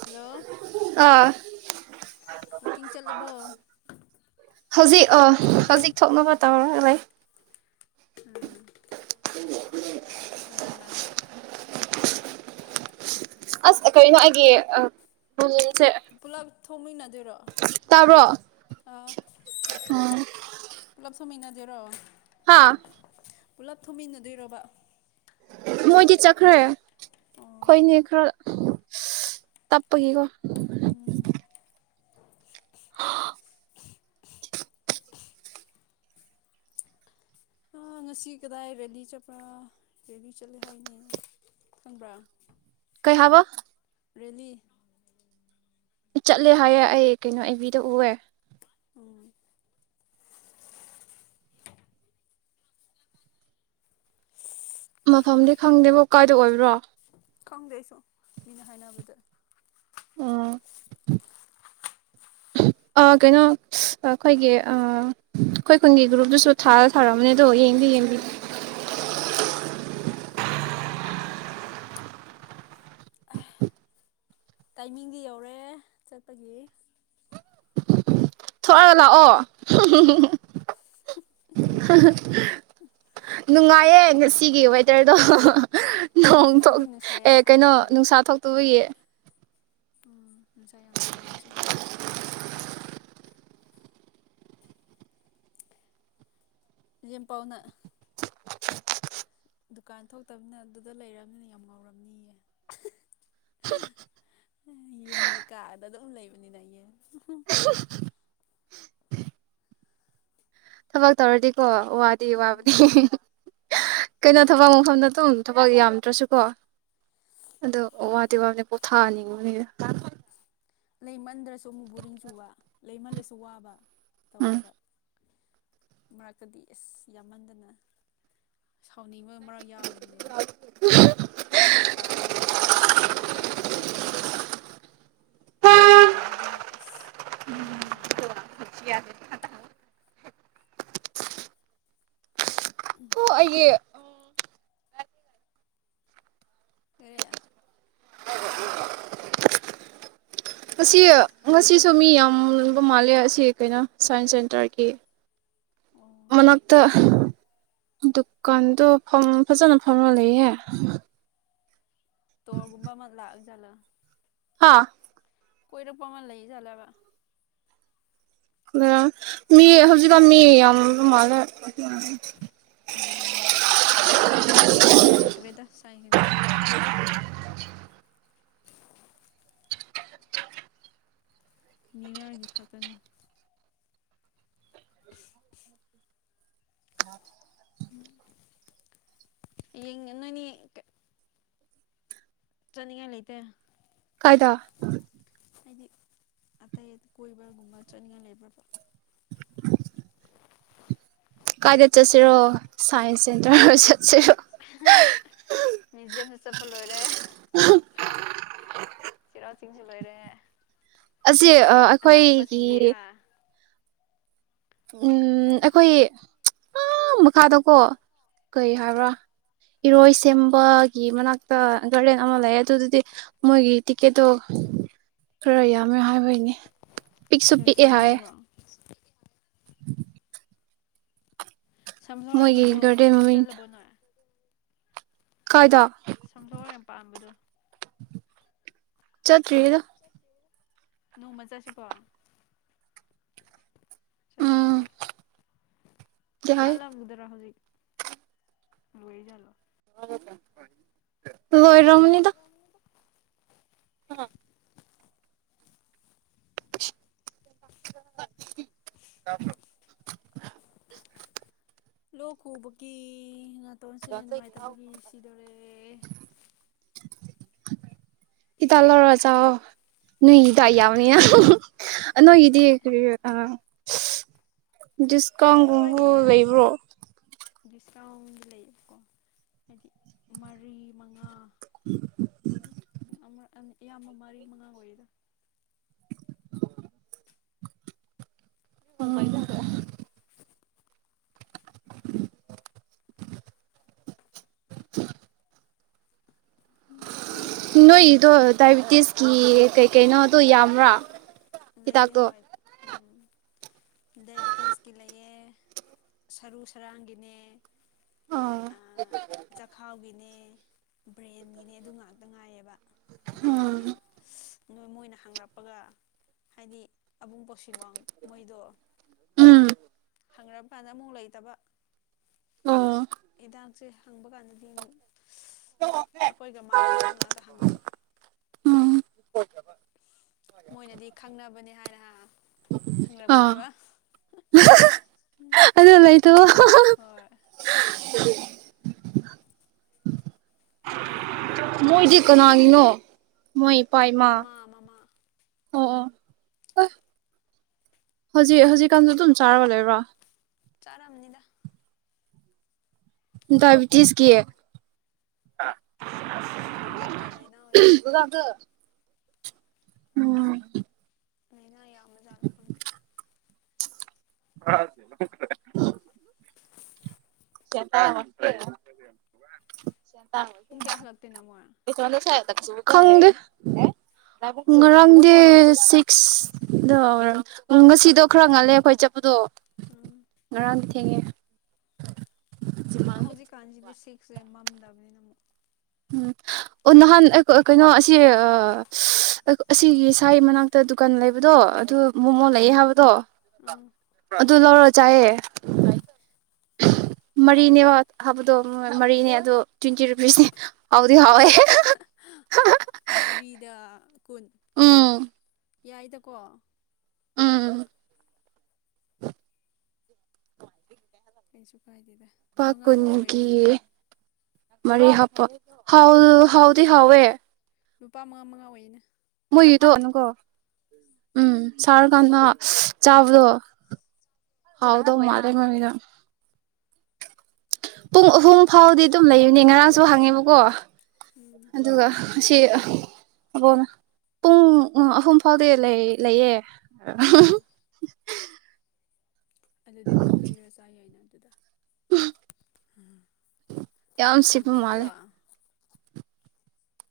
hello ꯑꯥ ꯋꯥꯛꯀꯤꯡ ꯆꯠꯂꯕꯣ [unintelligible] ꯍꯧꯖꯤꯛ ꯑ ꯍꯧꯖꯤꯛ ꯊꯣꯛꯅꯕꯅꯕ ꯇꯧꯔꯥꯏ ꯎꯝ ꯀꯅꯥ ꯀꯅꯥꯅ ꯑꯁ ꯀꯔꯤꯅꯣ ꯑꯩꯒꯤ ꯁꯦ ꯄꯨꯂꯞ ꯊꯣꯡꯃꯤꯟꯅꯗꯣꯏꯔꯣ ꯇꯥꯕ꯭ꯔꯣ ꯑꯥ ꯎꯝ ꯊꯝꯃꯤꯅꯗꯦꯔꯣ ꯍꯥꯥ ꯄꯨꯜꯂꯞ ꯊꯨꯃꯤꯟꯅꯗꯣꯏꯔꯕ ꯃꯣꯏꯗꯤ ꯆꯠꯈ꯭ꯔꯦ ꯑꯣ ꯈꯣꯏꯅꯤ ꯈꯔ ꯇꯄꯒꯀꯣ ꯎꯝ ꯑ ꯑ ꯉꯁꯤ ꯀꯗꯥꯏ ꯦꯂꯤ ꯆꯠꯄ꯭ꯔꯥ ꯔꯦꯂꯤ ꯆꯠꯂꯦ ꯍꯥꯏꯅꯦ ꯈꯪꯕ꯭ꯔꯥ ꯀꯩꯍꯕ ꯔꯦꯜꯂꯤ ꯆꯠꯂꯦ ꯍꯥꯏꯌꯦ ꯑꯩ ꯀꯩꯅꯣ ꯐꯕꯤꯗ ꯎꯑꯦ ꯎꯝ ꯃꯐꯝꯗꯤ ꯈꯪꯗꯦꯕ ꯀꯥꯏꯗ ꯑꯣꯏꯕ꯭ꯔꯣ ꯈꯪꯗꯦꯁꯨ ꯃꯤꯅ ꯍꯥꯏꯅꯕꯗ ꯀꯩꯅꯣ ꯑꯩꯈꯣꯏꯒꯤ ꯑꯩꯈꯣꯏ ꯈꯨꯟꯒꯤ ꯒ꯭ꯔꯨꯞꯇꯁꯨ ꯊꯥ ꯊꯥꯔꯛꯑꯝꯕꯅꯤ ꯗꯣ ꯌꯦꯡꯕꯤ ꯑꯥ ꯌꯦꯡꯕꯤ ꯑꯥ ꯊꯥꯒꯠꯂꯦ ꯇꯥꯏꯃꯤꯡꯗꯤ ꯌꯧꯔꯦ ꯆꯠꯄꯒꯤ ꯑꯥ ꯂꯥꯛꯑꯣ ꯅꯨꯡꯉꯥꯏꯌꯦ ꯉꯁꯤꯒꯤ ꯋꯦꯗꯔꯗꯣ ꯉꯁꯤꯗꯤ ꯅꯣꯡ ꯅꯨꯡꯁꯥ ꯌꯥꯝ ꯑꯦ ꯀꯩꯅꯣ ꯁꯥꯗꯦꯀꯣ ꯅꯨꯡꯁꯥ ꯊꯣꯛꯇꯕꯒꯤ ꯎꯝ ꯅꯨꯡꯁꯥ ꯌꯥꯝ ꯁꯥꯗꯩ ꯉꯁꯤꯗꯤ ꯌꯦ ꯄꯥꯎꯅ [unintelligible] ꯗꯨꯀꯥꯟ ꯊꯣꯛꯇꯕꯅꯤꯅ ꯑꯗꯨꯗ ꯂꯩꯔꯕꯅꯤꯅ ꯌꯥꯝ ꯉꯥꯎꯔꯝꯅꯤꯌꯦ ꯌꯨꯝꯗ ꯀꯥꯑꯗ ꯑꯗꯨꯝ ꯂꯩꯕ [unintelligible] ꯊꯕꯛ ꯇꯧꯔꯗꯤꯀꯣ ꯋꯥꯗꯤ ꯋꯥꯕꯗꯤ ꯎꯝ ꯍꯣꯏ ꯀꯩꯅꯣ ꯊꯕꯛ ꯇꯝ ꯊꯕꯛ ꯌꯥꯝꯗ꯭ꯔꯁꯨꯀꯣ ꯑꯗꯣ ꯋꯥꯗꯤ ꯋꯥꯕꯅꯤ ꯄꯣꯊꯥꯍꯟꯅꯤꯡꯕꯅꯤꯅ ꯂꯩꯃꯟꯗ꯭ꯔꯁꯨ ꯑꯃꯨꯛ ꯕꯣꯔꯤꯡ ꯆꯨ ꯋꯥ ꯂꯩꯃꯜꯂꯁꯨ ꯋꯥꯕ ꯎꯝ ꯇꯧꯋꯦꯕ ꯃꯔꯛꯇꯗꯤ ꯑꯁ ꯌꯥꯝꯃꯟꯗꯅ ꯁꯥꯎꯅꯤꯡꯕꯒꯤ ꯃꯔꯛ ꯌꯥꯎꯔꯤꯕꯅꯦ ꯍꯥꯏꯗꯤ ꯗꯨꯀꯥꯟꯗꯒꯤꯁꯨ ꯍꯥꯏꯔꯛꯀꯅꯤ ꯑꯃꯅꯁꯨ ꯍꯥꯏꯔꯛ ꯀꯅꯤꯀꯣ ꯂꯩꯇꯕꯗꯨꯅ ꯑꯁ ꯐ꯭ꯔꯤ ꯑꯃ ꯑꯣꯏꯕ ꯑꯣ ꯑꯩꯦ ꯑꯦꯔ ꯉꯁꯤ ꯉꯁꯤꯁꯨ ꯃꯤ ꯌꯥꯝꯕ ꯃꯥꯜꯂꯦ ꯑꯁꯤ ꯀꯩꯅꯣ ꯁꯥꯏꯟꯁ ꯁꯦꯟꯇꯔꯒꯤ ꯑꯣ ꯃꯅꯛꯇ ꯗꯨꯀꯥꯟꯗꯣ ꯐꯖꯅ ꯐꯝꯉ ꯂꯩꯍꯦ ꯇꯣꯔꯒꯨꯝꯕ ꯑꯃ ꯂꯥꯛꯑꯒ ꯂ ꯍꯥꯥ ꯀꯣꯏꯔꯨꯄ ꯃꯅ ꯂꯩ ꯆꯂꯕ ꯃꯤ ꯍꯧꯖꯤꯛꯀꯥꯟ ꯃꯤ ꯌꯥꯝ ꯃꯥꯜꯂꯦ ꯎꯝ ꯀꯩꯁꯨ ꯌꯦꯡꯅꯤꯡꯉꯥꯏ ꯂꯩꯇ꯭ꯔꯦꯗ ꯁꯥꯏ ꯍꯥꯏ ꯇ ꯑꯣꯏꯔꯔꯁꯨ [unintelligible] ꯃꯤꯔꯥꯔꯒꯤ ꯈꯛꯇꯅꯤ ꯎ ꯌꯦꯟꯅꯣꯅꯤ ꯆꯅꯤꯡꯉ ꯂꯩ ꯂꯩꯇꯦ ꯀꯗ ꯍꯥꯏꯗꯤ ꯑꯇꯩ ꯀꯣꯏꯕꯒꯨꯝꯕ ꯆꯠꯅꯤꯡꯉꯥꯏ ꯂꯩꯕ꯭ꯔꯕ ꯀꯥꯏꯗ ꯆꯠꯁꯤꯔꯣ ꯁꯥꯏꯟꯁ ꯁꯦꯟꯇꯔ ꯆꯠꯁꯤꯔꯣ ꯃꯖꯤꯝꯁꯨ ꯆꯄꯜ ꯂꯣꯏꯔꯦ ꯁꯤꯔꯋꯥꯁꯤꯁꯤꯡꯁꯨꯜ ꯋꯥꯔꯦ ꯑꯁꯤꯁꯦ ꯑꯩꯈꯣꯏꯒꯤ ꯑꯥ ꯎꯝ ꯀꯥꯏꯗ ꯑꯩꯈꯣꯏ ꯑ ꯃꯈꯥꯗꯀꯣ ꯀꯩ ꯑꯥ ꯍꯥꯏꯕ꯭ꯔꯥ ꯏꯔꯣꯏ ꯁꯦꯝꯕꯒꯤ ꯃꯅꯥꯛꯇ ꯒꯥꯔꯗꯦꯟ ꯑꯃ ꯂꯩ ꯑꯗꯨꯗꯨꯗꯤ ꯃꯣꯏꯒꯤ ꯇꯤꯛꯀꯦꯠꯇꯣ ꯈꯔ ꯌꯥꯝꯃꯦ ꯍꯥꯏꯕꯒꯤ ꯄꯤꯛꯁꯨ ꯀꯩ ꯀꯩ ꯄꯤꯛꯑꯦ ꯂꯣꯏ ꯍꯥꯏꯌꯦꯦ ꯍꯥꯏꯕ꯭ꯔꯣ ꯎꯝ ꯁꯝꯅꯔꯒꯤꯗꯣ ꯒꯥꯔꯗꯦꯟ ꯃꯃꯤꯡ ꯆꯠꯂꯕꯅꯣ ꯀꯥꯏꯗ ꯁꯝꯐ꯭ꯂꯋꯥꯔ ꯌꯥꯝ ꯄꯥꯝꯕꯗꯣ ꯆꯠꯠꯇ꯭ꯔꯤꯗ ꯅꯣꯡꯃꯖꯁꯤ ꯄꯥꯎ ꯎꯝ ꯆꯅꯤꯡꯉꯩꯗꯤ ꯌꯥꯏ ꯁꯥꯠꯂꯝꯒꯗ꯭ꯔꯥ ꯍꯧꯖꯤꯛ ꯂꯣꯏ ꯆꯂꯣ ꯍ ꯃꯇ ꯎꯝ [unintelligible] ꯂ ꯎꯕ ꯀ ꯍꯇꯣꯁꯦ ꯅꯨꯡꯉꯥꯏꯇꯕꯒꯤ ꯁꯤꯗꯣꯔꯦ ꯍꯤꯇ ꯂꯧꯔ ꯆ ꯅꯣꯏꯒꯤꯗ ꯌꯥꯎꯅꯤꯅ ꯅꯣꯏꯒꯤꯗꯤ ꯀ ꯑ ꯗꯤꯁꯀꯥꯎꯟꯒꯨꯝꯕ ꯂꯩꯕ꯭ꯔꯣ ꯁꯀꯥꯎꯟ ꯂꯩꯀꯣ ꯍꯥꯏꯗꯤ ꯃꯔꯤ ꯃꯉꯥ ꯑꯗꯨ ꯑꯃꯛ ꯑ ꯀ ꯌꯥꯝꯃꯃꯔꯤ ꯃꯉꯥꯡ ꯑꯣꯏꯗ ꯑꯣ ꯃꯗ [unintelligible] ꯅꯣꯏꯗꯣ ꯗꯏꯕꯤꯇꯤꯁ ꯀ ꯀꯩ ꯀꯩꯅꯣ ꯑꯗꯨꯣ ꯌꯥꯝꯕ꯭ꯔꯥ ꯂꯩ ꯍꯤꯗꯥꯛꯇꯣ ꯍꯣꯏ ꯎꯝ ꯗꯥꯏꯕꯤꯇꯤꯁꯀꯤ ꯂꯩꯌꯦ ꯁꯔꯨ ꯁꯔꯥꯡꯒꯤꯅꯦ ꯑꯥ ꯆꯈꯥꯎꯒꯤꯅꯦ ꯕ꯭ꯔꯦꯟꯒꯤꯅꯦ ꯑꯗꯨ ꯉꯥꯛꯇ ꯉꯥꯏꯌꯦꯕ ꯑꯇꯩꯗꯤ ꯎꯝ ꯌꯥꯝ ꯅꯣꯏ ꯃꯣꯏꯅ ꯍꯥꯡꯔꯛꯄꯒ ꯍꯥꯏꯗꯤ ꯑꯕꯨꯡ ꯄꯣꯛꯁꯤ ꯋꯥꯡ ꯃꯣꯏꯗꯣ ꯎꯝ ꯍꯪ꯭ꯔꯕ ꯀꯥꯟꯗ ꯑꯃꯨꯛ ꯂꯩꯇꯕ ꯑꯣ ꯏꯗꯥꯡꯁꯦ ꯍꯪꯕ ꯀꯥꯟꯗꯗꯤ ꯑꯩꯈꯣꯏꯒ ꯃꯥꯟꯅꯗꯕ ꯉꯥꯛꯇ ꯍꯪꯉꯦꯕ ꯑꯣꯀꯦ ꯐ ꯃꯣꯏꯅꯗꯤ ꯈꯪꯅꯕꯅꯦ ꯍꯥꯏꯅ ꯑ ꯍꯪꯔꯛꯄꯅꯦꯕ ꯑꯗꯨ ꯂꯥꯏ ꯍꯣꯏ [unintelligible] ꯏꯃꯥꯟꯅꯕꯤꯅ ꯃꯣꯏꯗꯤ ꯀꯅꯥꯒꯤꯅꯣ ꯃꯣꯏ ꯏꯄꯥ ꯏꯃꯥ ꯃꯃꯥ ꯃꯃꯥ ꯑꯣ ꯑꯣ ꯍꯧꯖꯤꯛ ꯍꯧꯖꯤꯛꯀꯥꯟꯗ ꯑꯗꯨꯝ ꯆꯥꯔꯕ ꯂꯩꯕ꯭ꯔꯥ ꯆꯔꯝꯅꯤꯗ ꯗꯥꯏꯕꯤꯇꯤꯁ ꯀ ꯈꯪꯗꯦ ꯀꯩ ꯂꯩꯅ ꯑꯣꯏꯒꯅꯤ ꯎꯝ ꯑꯅ ꯌꯥ ꯃꯖꯥꯗ ꯐꯗꯤ ꯑꯦ ꯁꯤꯇ ꯄꯨꯡ ꯀꯌꯥ ꯍꯜꯂꯛꯇꯣꯏꯅꯣ ꯃꯣꯏ ꯇꯒꯦꯁꯗ ꯁꯥꯏ ꯈꯪꯗꯦ ꯉꯔꯥꯡꯗꯦ ꯁꯤꯛꯁꯗꯣ ꯉꯁꯤꯗꯣ ꯈꯔ ꯉꯜꯂꯦ ꯑꯩꯈꯣꯏ ꯆꯠꯄꯗꯣ ꯎꯝ ꯔ ꯊ ꯎ ꯍꯧꯖꯤ ꯀꯥꯟꯖꯤꯗꯁꯤ ꯁꯦ ꯃꯝꯗꯕꯅꯤꯅ ꯑꯃꯨꯛ ꯎꯝ ꯑꯣ ꯅꯍꯥꯟ ꯀꯩꯅꯣ ꯑꯁꯤ ꯑꯁꯤꯒꯤ ꯁꯥꯏ ꯃꯅꯥꯛꯇ ꯗꯨꯀꯥꯟ ꯂꯩꯕꯗꯣ ꯑꯗꯨ ꯃꯣꯃꯣ ꯂꯩꯑꯦ ꯍꯥꯏꯕꯗꯣ ꯎꯝ ꯑꯗꯨ ꯂꯧ ꯆꯌꯦ ꯃꯔꯤꯅꯦ ꯍꯥꯎꯕ꯭ꯔꯣ ꯍꯥꯏꯕꯗꯣ ꯃꯔꯤꯅꯦ ꯑꯗꯣ ꯇ꯭ꯋꯦꯟꯇꯤ ꯔꯨꯄꯤꯁꯦ ꯑꯁ ꯃꯔꯤꯗ ꯀꯨꯟ ꯎꯝ ꯌꯥꯏꯗꯀꯣ ꯎꯝ ꯀꯩꯁꯨ ꯀꯥꯏꯗꯦꯗ ꯃꯉꯥ ꯃꯉꯥ ꯄꯥꯀꯅꯤꯒꯦ ꯑꯣꯏꯔꯅꯤ ꯑꯗꯨꯗꯤ ꯃꯔꯤ ꯍꯥꯞꯄ ꯍꯥꯎ ꯍꯥꯎꯗꯤ ꯍꯥꯎꯋꯦ ꯅꯨꯄꯥ ꯃꯉꯥ ꯃꯉꯥ ꯑꯣꯏꯩꯅ ꯃꯣꯏ ꯌꯗꯣꯅꯀꯣ ꯎꯝ ꯎꯝ ꯁꯥꯔ ꯎꯝ ꯀꯥꯟꯗ ꯆꯥꯎꯗꯣ ꯍꯥꯎꯗꯥꯎ ꯎꯝ ꯃꯥꯔꯦ ꯃꯗ ꯄꯨꯡ ꯑꯍꯨꯝ ꯐꯥꯎꯗꯤ ꯑꯗꯨꯝ ꯂꯩꯌꯨꯅꯦ ꯉꯔꯥꯡꯁꯨ ꯍꯥꯡꯉꯦꯕꯀꯣ ꯎꯝ ꯑꯗꯨꯒ ꯑꯁꯤ ꯑꯣ ꯄꯨꯡ ꯑꯍꯨꯝ ꯐꯥꯎꯗꯤ ꯂꯩꯌꯦ [inaudible] ꯎꯝ ꯑꯗꯨꯗꯤ ꯑꯗꯨꯝ ꯂꯩꯔ ꯆꯥ ꯌꯥꯏꯅ ꯑꯗꯨꯗ ꯌꯥꯝ ꯁꯤꯄ ꯃꯥꯂꯦ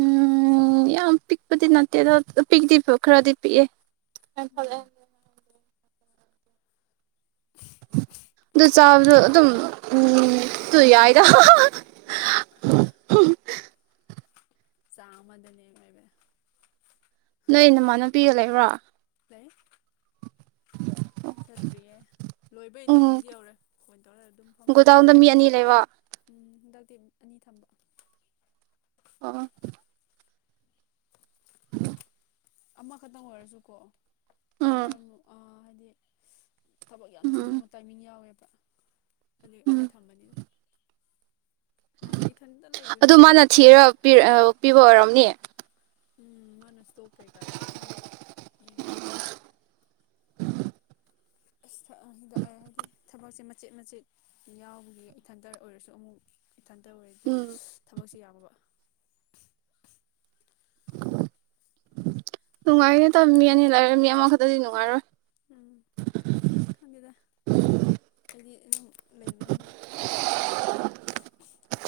ꯎꯝ ꯌꯥꯝ ꯄꯤꯛꯄꯗꯤ ꯅꯠꯇꯦ ꯑꯗꯣ ꯄꯤꯛꯗꯤ ꯈꯔꯗꯤ ꯄꯤꯛꯑꯦ ꯑ ꯐꯂꯦ ꯑꯗꯨ ꯆꯥꯕꯗꯣ ꯑꯗꯨꯝ ꯎ ꯇꯨ ꯌꯥꯏꯗ [inaudible] ꯆꯥꯃꯅꯦꯃꯦꯕ ꯅꯣꯏ ꯅꯃꯥꯟꯅꯨꯄꯤꯒ ꯂꯩꯕ꯭ꯔꯣ [unintelligible] ꯆꯠꯇ꯭ꯔꯤꯌꯦ ꯂꯣꯏꯕꯩ ꯎꯝ ꯇꯥꯏꯃꯤꯡꯗꯤ ꯌꯧꯔꯦ ꯐꯣꯟ ꯇꯧꯔ ꯑꯗꯨꯝ ꯐꯃ ꯒꯣꯗꯥꯎꯟꯗ ꯂꯩꯕꯅꯤꯅ ꯃꯤ ꯑꯅꯤ ꯂꯩꯕ ꯎꯝ ꯑꯅꯤ ꯊꯝꯕ ꯑ [unintelligible] ꯑꯃꯈꯛꯇꯪ ꯑꯣꯏꯔꯁꯨꯀꯣ ꯎꯝ ꯃꯔꯝ [unintelligible] ꯊꯕꯛ ꯌꯥꯝ ꯎꯝ ꯆꯤꯟꯕ ꯑꯃ ꯇꯥꯏꯃꯤꯡ ꯌꯥꯎꯋꯦꯕ ꯑꯗꯨ ꯑꯅꯤ ꯎꯝ ꯊꯝꯕꯅꯤꯅ ꯅꯍꯥꯟꯗꯤ ꯏꯊꯟꯇ ꯂꯩꯕꯅꯦ ꯑꯗꯨ ꯃꯥꯅ ꯊꯤꯔ ꯄꯤꯕ ꯑꯣꯏꯔꯝ ꯅꯤ ꯎꯝ ꯃꯥꯅ ꯏꯁꯇꯣꯛ ꯀꯩꯀꯥꯒꯤ ꯑꯗꯨꯝ ꯌꯦꯡꯕ ꯍꯤꯗꯥꯛꯑ ꯍꯥꯏꯕꯗꯤ ꯊꯕꯛꯁꯦ ꯃꯆꯦꯠ ꯃꯆꯦꯠ ꯌꯥꯎꯕꯒꯤ ꯏꯊꯟꯇ ꯑꯣꯏꯔꯁꯨ ꯑꯃꯨꯛ ꯏꯊꯟꯇ ꯑꯣꯏꯔꯗꯤ ꯎꯝ ꯊꯕꯛꯁꯦ ꯌꯥꯃꯕ ꯅꯨꯡꯉꯥꯏꯅꯦ ꯇ ꯃꯤ ꯑꯅꯤ ꯂꯩꯔꯦ ꯃꯤ ꯑꯃꯈꯛꯇꯗꯤ ꯅꯨꯡꯉꯥꯏꯔꯣꯏ ꯎꯝ ꯈꯪꯗꯦꯗ [unintelligible] ꯂꯩꯕꯅꯤꯅ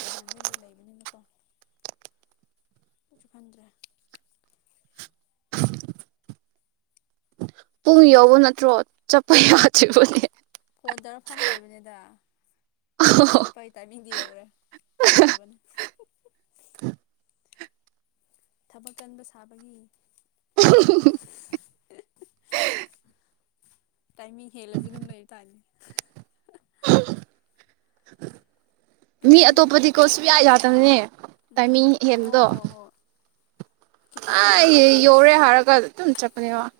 ꯅꯍꯥꯟꯗꯒꯤ ꯂꯩ ꯅꯤꯅꯀꯣꯁꯨ ꯈꯟꯗ꯭ꯔꯦ ꯄꯨꯡ ꯌꯧꯕ ꯅꯠꯇ꯭ꯔꯣ ꯆꯠꯄ ꯌꯥꯁꯤꯕꯅꯦ ꯐꯣꯟ ꯇꯧꯔꯐꯝ ꯂꯩꯕꯅꯤꯗ ꯆꯠꯄꯥꯏ ꯇꯥꯏꯅꯤꯡꯗꯤ ꯌꯧꯔꯦ ꯍꯦꯜꯂꯕꯅꯤ ꯊꯕꯛ ꯀꯟꯕ ꯁꯥꯕꯒꯤ ꯇꯥꯏꯃꯤꯡ ꯍꯦꯜꯂꯁꯨ ꯑꯗꯨꯝ ꯂꯩ ꯇꯥꯔꯅꯤ ꯃꯤ ꯑꯇꯣꯞꯄꯗꯤꯀꯣ ꯁꯨꯌꯥ ꯌꯥꯗꯕꯅꯦ ꯎꯝ ꯇꯥꯏꯃꯤꯡ ꯍꯣꯏ ꯍꯦꯟꯕꯗꯣ ꯍꯣꯏ ꯍꯣꯏ ꯈꯤꯇꯪ ꯍꯦꯜꯂꯕ ꯑꯩ ꯑꯩꯁ ꯌꯧꯔꯦ ꯍꯥꯏꯔꯒ ꯑꯗꯨꯝ [unintelligible]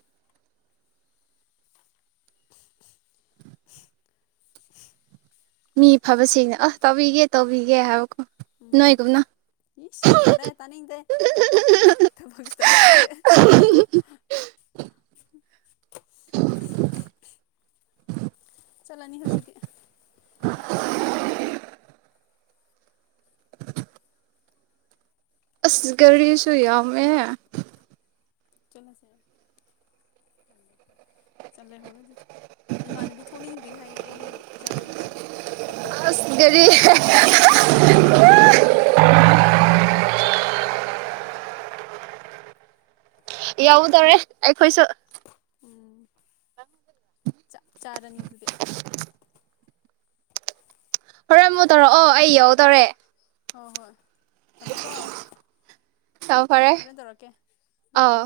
[unintelligible] ꯃꯤ ꯐꯕꯁꯤꯡꯅ ꯑ ꯇꯧꯕꯤꯒꯦ ꯇꯧꯕꯤꯒꯦ ꯍꯥꯏꯕꯀꯣ ꯎꯝ ꯅꯣꯏꯒꯨꯝꯅ ꯏꯤꯁ ꯌꯥꯔꯦ ꯇꯅꯤꯗ ꯇꯥꯕꯇ ꯆꯂꯅꯤ ꯍꯧꯖꯤꯛ ꯑꯁ ꯒꯥꯔꯤꯁꯨ ꯌꯥꯝꯃꯦ ꯆꯠꯂꯁꯦ ꯆꯠꯂꯦ ꯍꯔꯣ ꯑꯗꯨꯗꯤ ꯏꯃꯥꯟꯅꯕꯤ ꯊꯣꯛꯅꯤꯡꯗ꯭ꯔꯤ ꯍꯥꯏꯌꯦ ꯑꯩ ꯆꯠꯂꯒꯦ ꯍꯥꯟꯅ ꯑꯁ ꯒꯔꯤ ꯌꯥꯎꯗꯔꯦ ꯑꯩꯈꯣꯏꯁꯨ ꯆꯥꯛ ꯆꯥꯔꯥꯅꯤ ꯑꯗꯨꯗꯤ ꯍꯣꯔꯦꯟ ꯑꯃꯨꯛ ꯇꯧꯔꯛꯑꯣ ꯑꯩ ꯌꯧꯇꯧꯔꯦ ꯍꯣꯏ ꯍꯣꯏ ꯊꯝꯃꯦꯀꯣ ꯌꯥꯝ ꯐꯔꯦ ꯀꯔꯅ ꯇꯧꯔꯛꯀꯦ ꯎꯝ ꯑꯥꯎ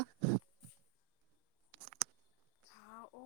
ꯊꯑꯣ